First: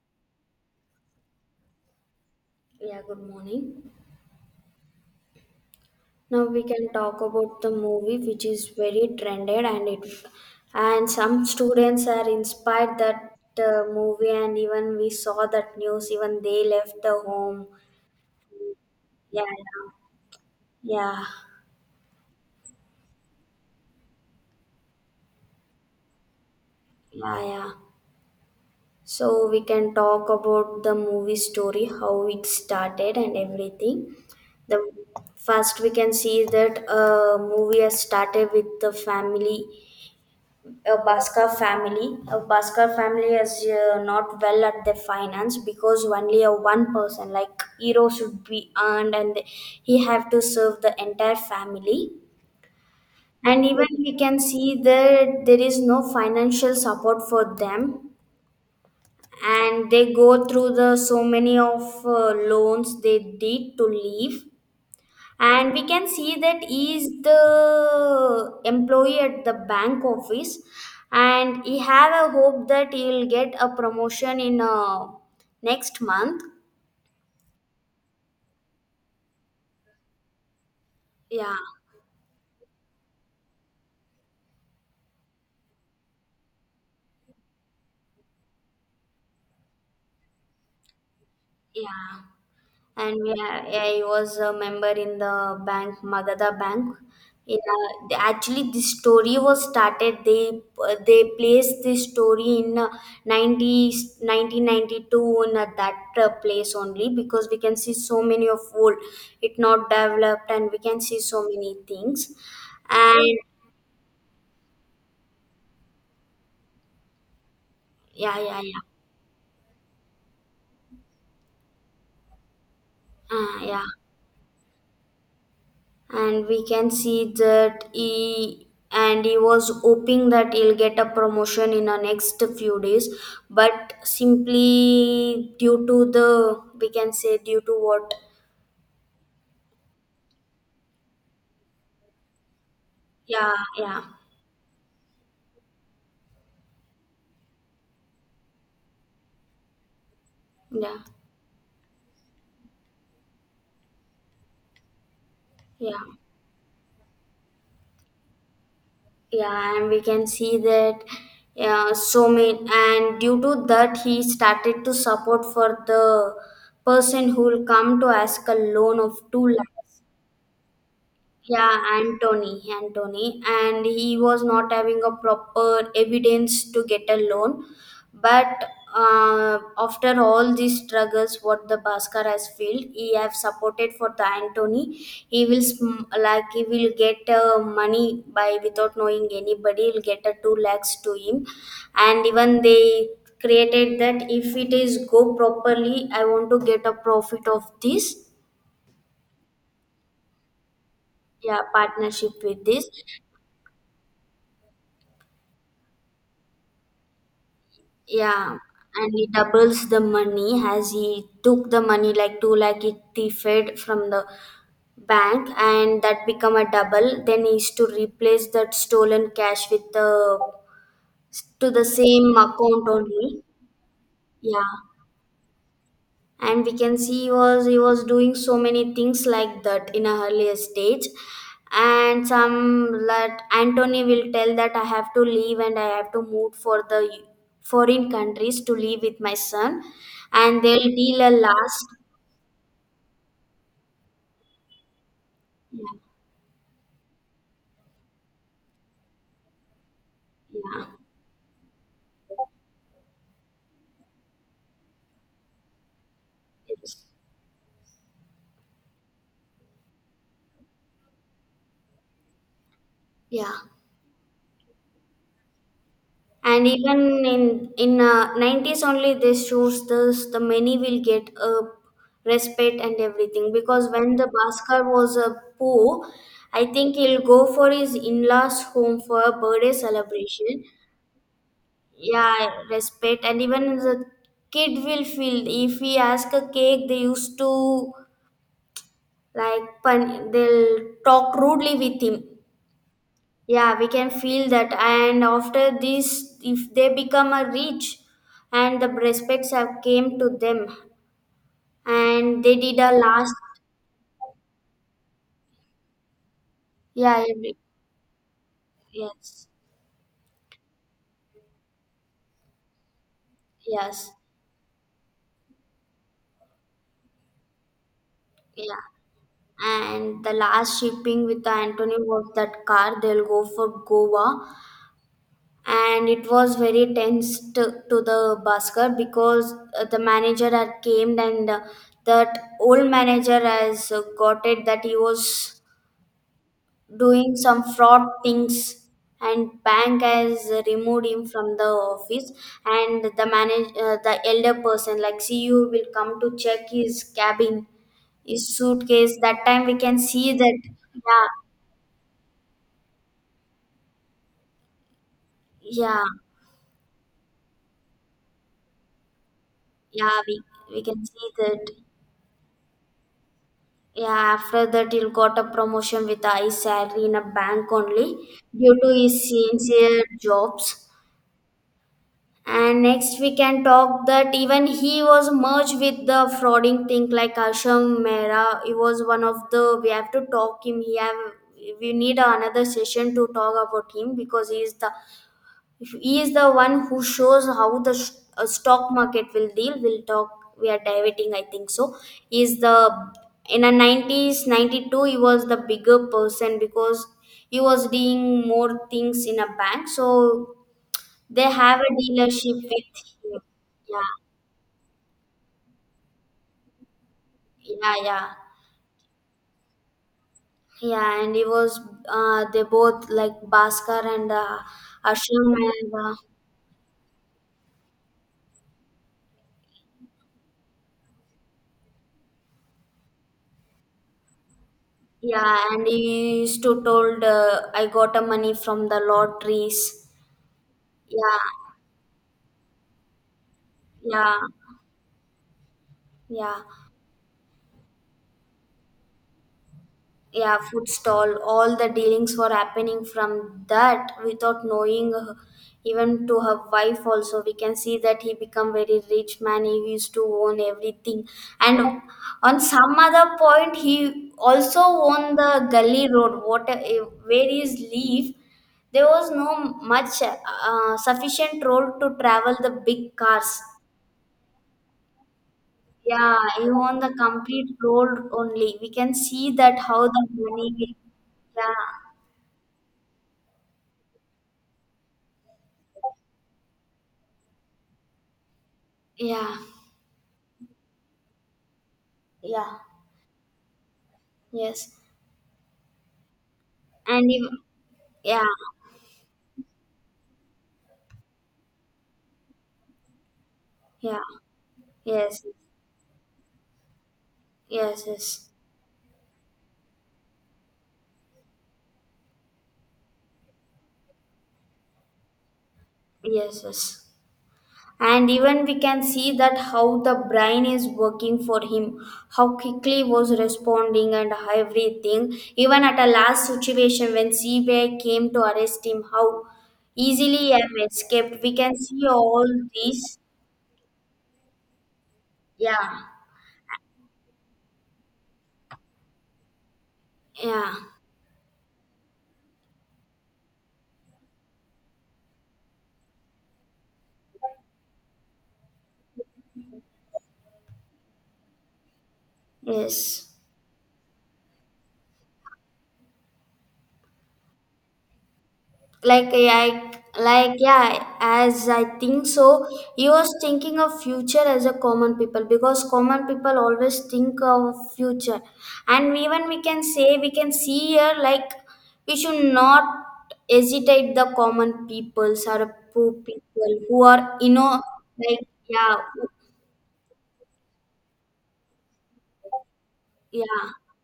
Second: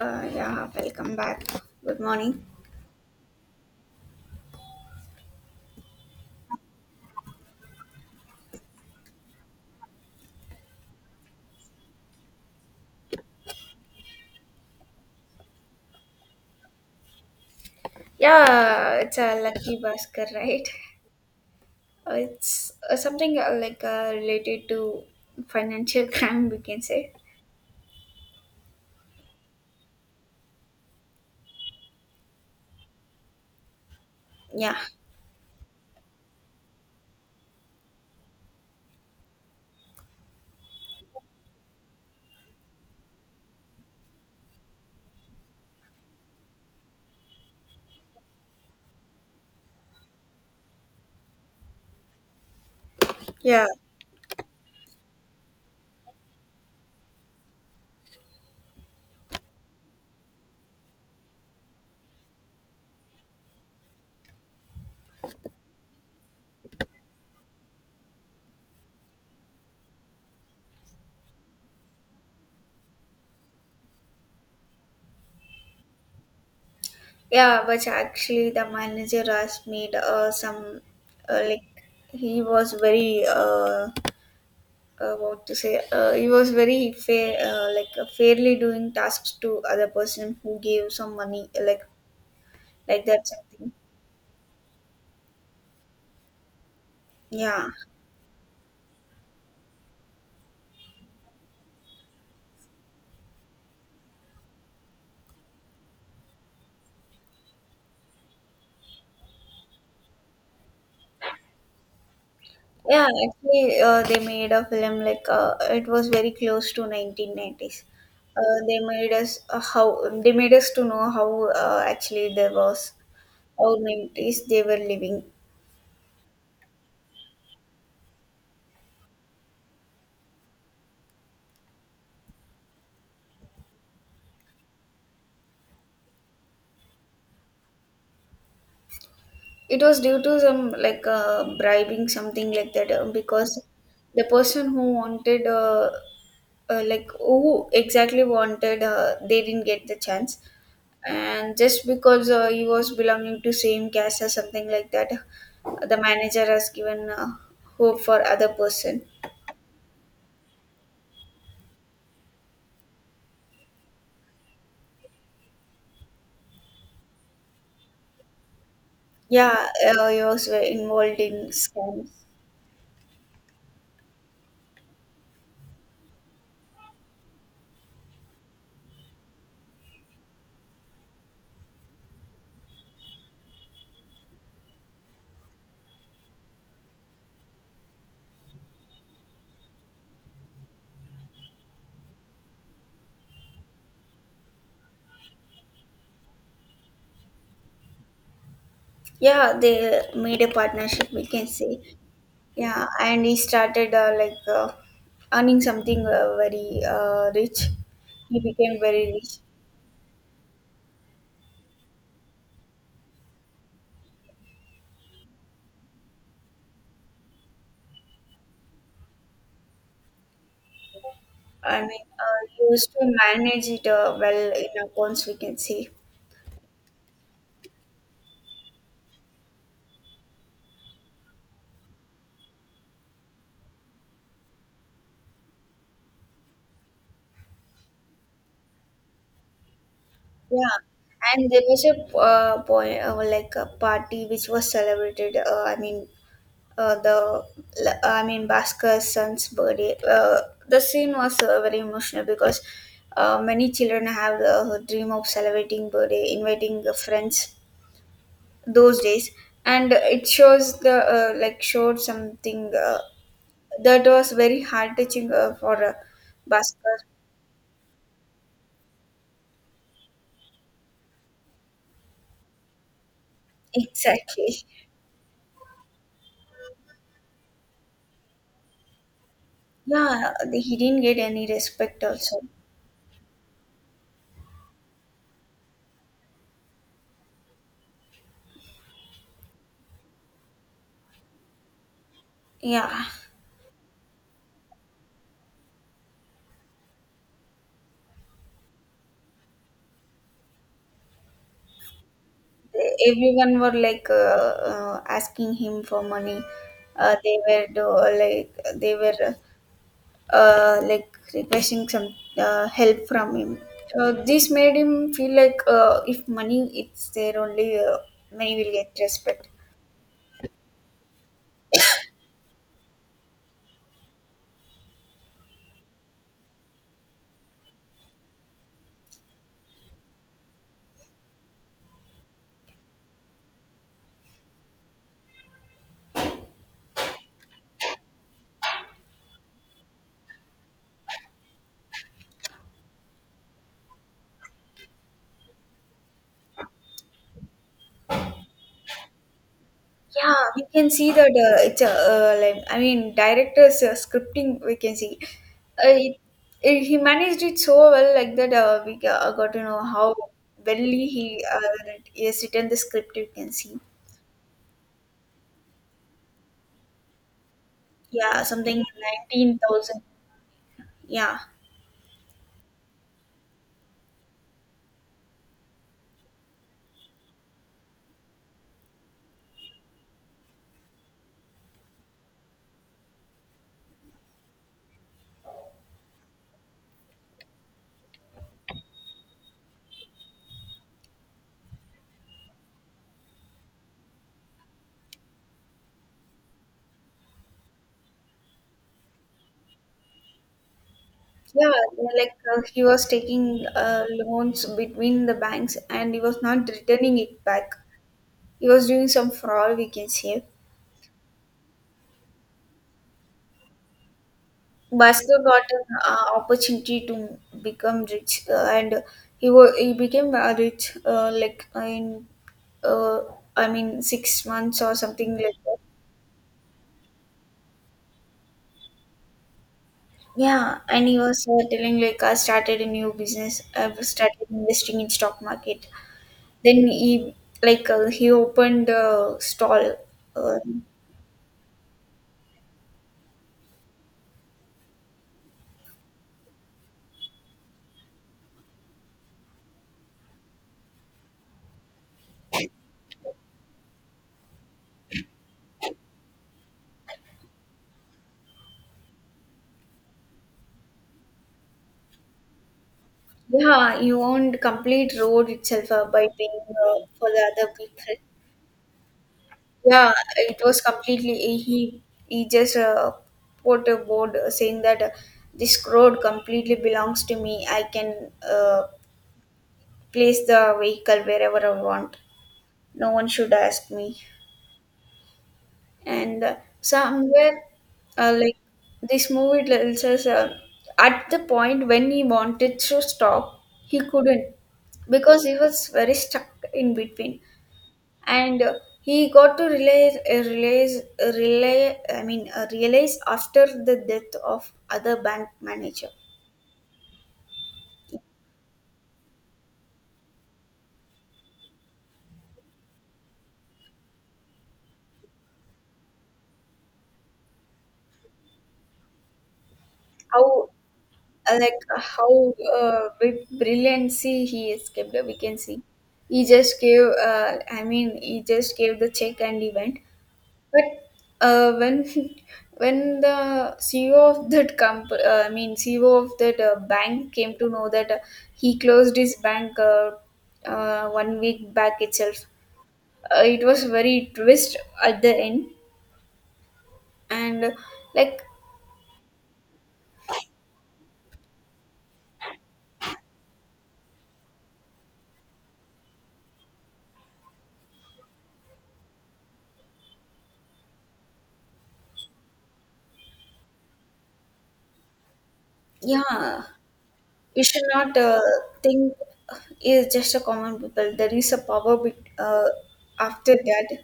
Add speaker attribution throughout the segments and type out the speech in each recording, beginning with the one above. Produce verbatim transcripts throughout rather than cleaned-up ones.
Speaker 1: Uh, yeah, Welcome back. Good morning.
Speaker 2: Yeah, good morning. Now we can talk about the movie which is very trended, and it and some students are inspired that uh, movie. And even we saw that news, even they left the home.
Speaker 1: Yeah, it's a
Speaker 2: Yeah,
Speaker 1: lucky Bhaskar, right?
Speaker 2: yeah, yeah,
Speaker 1: Uh, It's uh, something uh, like uh, related to financial crime, we can say.
Speaker 2: yeah. Yeah. So we can talk about the movie story, how it started and everything.
Speaker 1: Yeah,
Speaker 2: The first we can see that a movie has started with the family a Bhaskar family. A Bhaskar family is uh, not well at their finance, because only a one person like hero should be earned, and he have to serve the entire family. And
Speaker 1: yeah,
Speaker 2: even we can see that there is no financial support for them, and they go through the so many of uh, loans they did to leave. And we can see that he is the employee at the bank office, and he have a hope that he will get a promotion in uh, next month.
Speaker 1: yeah. But actually, the manager has made uh, some uh,
Speaker 2: Yeah.
Speaker 1: like he was very uh, uh what to say, uh, he was very fair, uh, like uh, fairly doing tasks to other person who gave some money, like
Speaker 2: Yeah.
Speaker 1: like
Speaker 2: And
Speaker 1: that
Speaker 2: yeah,
Speaker 1: something.
Speaker 2: yeah, I was a member in the bank, Magadha Bank. In
Speaker 1: Yeah.
Speaker 2: uh, the- actually, this story was started. They uh, they placed this story in uh, ninety, nineteen ninety-two, in uh, that uh, place only, because we can see so many of old, it not developed, and we can see so many things.
Speaker 1: Yeah,
Speaker 2: And
Speaker 1: actually, uh, they made a film like, uh, it was very close to nineteen nineties.
Speaker 2: yeah,
Speaker 1: Uh,
Speaker 2: yeah,
Speaker 1: they
Speaker 2: yeah,
Speaker 1: made us uh, how they made us to know how, uh, actually there was
Speaker 2: uh,
Speaker 1: how
Speaker 2: yeah.
Speaker 1: nineties they were living.
Speaker 2: And we can see that he and he was hoping that he'll get a promotion in the next few days, but simply due to the we can say, due to what?
Speaker 1: It was due to some, like, uh, bribing something like that, uh,
Speaker 2: Yeah,
Speaker 1: because
Speaker 2: yeah,
Speaker 1: the person who wanted, uh, uh, like who exactly wanted, uh, they didn't get the chance,
Speaker 2: yeah,
Speaker 1: and just because uh, he was belonging to same caste or something like that,
Speaker 2: yeah,
Speaker 1: the manager has given uh, hope for other person.
Speaker 2: yeah. And we can see that, yeah, so many. And due to that, he started to support for the person who will come to ask a loan of 2
Speaker 1: Yeah,
Speaker 2: lakhs.
Speaker 1: uh, he was very involved in
Speaker 2: Yeah,
Speaker 1: scams.
Speaker 2: Anthony, Anthony, and he was not having a proper evidence to get a loan. But uh, after all these struggles, what the Bhaskar has felt, he have supported for the Anthony. He will sm- like he will get uh, money by without knowing anybody. He'll get a two lakhs to him, and even they created that if it is go properly, I want to get a profit of this.
Speaker 1: Yeah, they made a partnership, we can
Speaker 2: Yeah,
Speaker 1: say.
Speaker 2: partnership with
Speaker 1: Yeah,
Speaker 2: this.
Speaker 1: and he started uh, like uh, earning something uh, very uh, rich. He
Speaker 2: Yeah,
Speaker 1: became
Speaker 2: and
Speaker 1: very
Speaker 2: he
Speaker 1: rich.
Speaker 2: doubles the money, as he took the money like 2 lakh, it thieved from the bank and that become a double. Then he is to replace that stolen cash with the to
Speaker 1: I
Speaker 2: the
Speaker 1: mean,
Speaker 2: same
Speaker 1: uh, he
Speaker 2: account
Speaker 1: used to
Speaker 2: only.
Speaker 1: manage it uh, well
Speaker 2: Yeah,
Speaker 1: in accounts, we can say.
Speaker 2: and we can see he was he was doing so many things like that in a earlier stage. And some, that Antony will tell that I have to leave and I have to move for the foreign countries to live with my son, and
Speaker 1: Yeah,
Speaker 2: they'll deal a
Speaker 1: and there was
Speaker 2: last.
Speaker 1: a uh, point, uh, like a party which was celebrated. Uh, I
Speaker 2: Yeah,
Speaker 1: mean, uh, the I mean Bhaskar son's birthday. Uh, the
Speaker 2: yeah.
Speaker 1: scene was uh, very emotional because uh, many children have the dream of celebrating birthday, inviting the
Speaker 2: Yes.
Speaker 1: friends those days, and it shows the, uh, like showed something uh,
Speaker 2: Yeah.
Speaker 1: that was very heart touching uh, for uh,
Speaker 2: And
Speaker 1: Bhaskar.
Speaker 2: even in in uh, nineties only, they shows this, the many will get a respect and everything, because when the
Speaker 1: Exactly.
Speaker 2: Bhaskar was a poor, I think he'll go for his in-laws home for a birthday
Speaker 1: Yeah,
Speaker 2: celebration.
Speaker 1: he didn't get any respect also.
Speaker 2: Yeah, respect. And even the kid will feel, if he ask a cake they used to like pun- they'll talk rudely with him.
Speaker 1: Yeah.
Speaker 2: Yeah, we can feel that. And after this, if they become a rich, and the respects have came to them, and they did a last.
Speaker 1: Everyone were like, uh, uh, asking him for money, uh,
Speaker 2: Yeah.
Speaker 1: they
Speaker 2: Every-
Speaker 1: were do, like they were,
Speaker 2: yes.
Speaker 1: uh, like requesting some uh, help from him, so
Speaker 2: Yes.
Speaker 1: this made him feel like, uh, if money it's there only, uh, money will
Speaker 2: Yeah.
Speaker 1: get respect.
Speaker 2: And the last shipping with Anthony was that car they'll go for Goa. And it was very tense to, to, the busker, because uh, the manager had came. And uh, that old manager has uh, got it that he was doing some fraud things, and bank has removed him from the office. And the manage uh, the elder person like c e o will come to check his cabin, his suitcase. That time we can see
Speaker 1: Yeah,
Speaker 2: that.
Speaker 1: we can see
Speaker 2: Yeah,
Speaker 1: that, uh, it's a, uh, like I mean director's uh, scripting we can see. Uh,
Speaker 2: yeah,
Speaker 1: it, it, he managed it so well like that, uh, we got, uh, got to know how
Speaker 2: yeah. we
Speaker 1: well
Speaker 2: we can
Speaker 1: he
Speaker 2: see
Speaker 1: uh,
Speaker 2: that.
Speaker 1: that he has written the script, you can see.
Speaker 2: Yeah, after that he got a promotion with his salary in a bank only,
Speaker 1: Yeah,
Speaker 2: due
Speaker 1: something
Speaker 2: to his sincere
Speaker 1: nineteen thousand.
Speaker 2: jobs.
Speaker 1: Yeah.
Speaker 2: And next we can talk that even he was merged with the frauding thing like Asham Mehra. He was one of the, we have to talk him. He have, we need another session to talk about him, because he is the he is the one who shows how the sh- uh, stock market will deal. We'll talk. We are diverting, I think so. He is the In a nineties, ninety two, he was the bigger person because he was doing more things in a bank. So they
Speaker 1: Yeah,
Speaker 2: have a
Speaker 1: like,
Speaker 2: dealership
Speaker 1: uh, he
Speaker 2: with
Speaker 1: was
Speaker 2: him.
Speaker 1: taking uh,
Speaker 2: Yeah,
Speaker 1: loans between the banks and he was not returning it back.
Speaker 2: yeah, yeah.
Speaker 1: He was doing some fraud, we can say.
Speaker 2: Yeah, and he was, uh, they both like Bhaskar and uh,
Speaker 1: Bhaskar
Speaker 2: Ashram
Speaker 1: got an
Speaker 2: and uh,
Speaker 1: uh, opportunity to become rich, uh, and he wa- he became uh, rich, uh, like in uh, I mean six months or something like
Speaker 2: yeah,
Speaker 1: that.
Speaker 2: and he used to told uh, I got a money from the lotteries.
Speaker 1: Yeah, and he was uh,
Speaker 2: Yeah,
Speaker 1: telling like I started a new business. I've
Speaker 2: yeah,
Speaker 1: started investing in stock market.
Speaker 2: yeah.
Speaker 1: Then he, like, uh, he opened a stall.
Speaker 2: Yeah,
Speaker 1: Uh,
Speaker 2: food stall, all the dealings were happening from that without knowing her- Even to her wife also, we can see that he become very rich man, he used to own everything. And on some other point he also owned the gully road, what eh, where is leave, there was no much uh, sufficient road to travel the big cars.
Speaker 1: yeah, he owned complete road itself uh, by
Speaker 2: Yeah,
Speaker 1: paying
Speaker 2: he
Speaker 1: uh,
Speaker 2: owned the
Speaker 1: for the
Speaker 2: complete
Speaker 1: other
Speaker 2: road
Speaker 1: people.
Speaker 2: only, we can see that how
Speaker 1: Yeah,
Speaker 2: the
Speaker 1: it
Speaker 2: money
Speaker 1: was
Speaker 2: will.
Speaker 1: completely
Speaker 2: Yeah.
Speaker 1: he, he just uh, put a board saying that uh, this road completely belongs to me. I can uh,
Speaker 2: Yeah.
Speaker 1: place the vehicle wherever I want.
Speaker 2: Yeah.
Speaker 1: No one should ask me.
Speaker 2: Yes.
Speaker 1: And uh,
Speaker 2: And even,
Speaker 1: somewhere, uh,
Speaker 2: yeah.
Speaker 1: like this movie tells us, uh, at the point when he wanted to stop, he
Speaker 2: Yeah.
Speaker 1: couldn't because
Speaker 2: Yes.
Speaker 1: he was very stuck in between.
Speaker 2: Yes. Yes.
Speaker 1: And uh, he got to realize, uh, realize, uh, rely, I mean, uh, realize after the death of other bank manager,
Speaker 2: Yes. Yes. And even we can see that how the brain is working for him, how quickly was responding and everything. Even at a last situation when C B I came to arrest him, how easily I
Speaker 1: how,
Speaker 2: have escaped. We
Speaker 1: uh,
Speaker 2: can
Speaker 1: like, uh,
Speaker 2: see all
Speaker 1: how uh,
Speaker 2: these.
Speaker 1: with brilliancy he escaped. uh, We can see
Speaker 2: Yeah.
Speaker 1: he just gave, uh, I mean, he just gave the check and he went.
Speaker 2: Yeah.
Speaker 1: But uh, when when the C E O of that comp, uh, I mean C E O of that uh, bank came to know that uh, he closed his bank uh, uh, one week back itself,
Speaker 2: Yes.
Speaker 1: uh, it was very twist at the end, and uh, like
Speaker 2: Like, I, like, yeah, as I think so, he was thinking of future as a common people, because common people always think of future. And even we can say, we can see here, like, we should not hesitate the common peoples or poor
Speaker 1: yeah,
Speaker 2: people who are you
Speaker 1: you
Speaker 2: know
Speaker 1: should not uh,
Speaker 2: Like, yeah,
Speaker 1: think is just a common people. There is a power be- uh, after
Speaker 2: yeah,
Speaker 1: that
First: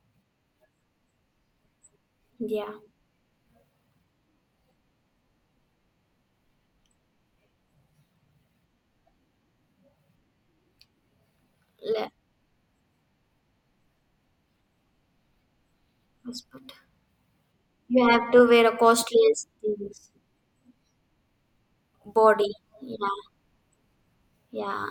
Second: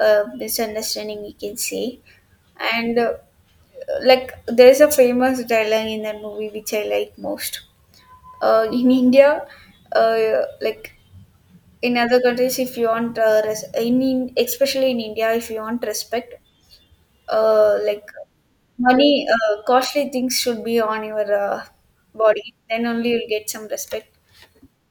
Speaker 1: uh, misunderstanding, we can say.
Speaker 2: yeah,
Speaker 1: And uh, like there is a famous dialogue in that movie which I like most. Uh, in India, uh, like in
Speaker 2: le-
Speaker 1: other countries, if you want uh, res- in, in especially in India, if you want respect, uh, like
Speaker 2: you have to wear a
Speaker 1: money,
Speaker 2: costliest
Speaker 1: uh,
Speaker 2: things,
Speaker 1: costly things should be on your uh,
Speaker 2: body.
Speaker 1: body. Then only
Speaker 2: Yeah,
Speaker 1: you'll get some respect.
Speaker 2: yeah.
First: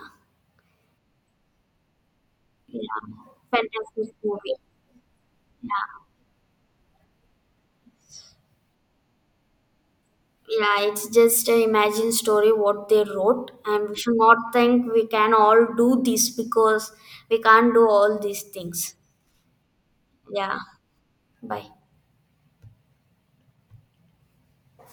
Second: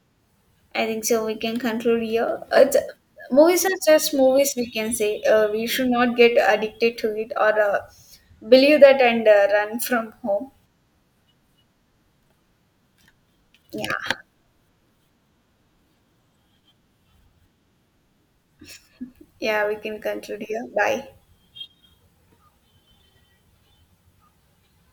Speaker 1: I think so. We can conclude here. Uh, th-
Speaker 2: Yeah.
Speaker 1: movies are just
Speaker 2: Fantastic
Speaker 1: movies,
Speaker 2: movie.
Speaker 1: we can say. Uh, we should
Speaker 2: Yeah.
Speaker 1: not get addicted to it or uh, believe that and uh, run from home.
Speaker 2: Yeah, it's just a imagine story what they wrote, and
Speaker 1: Yeah.
Speaker 2: we should not think we can all do this because we can't do all these things.
Speaker 1: Yeah, we can conclude
Speaker 2: Yeah,
Speaker 1: here. Bye.
Speaker 2: bye.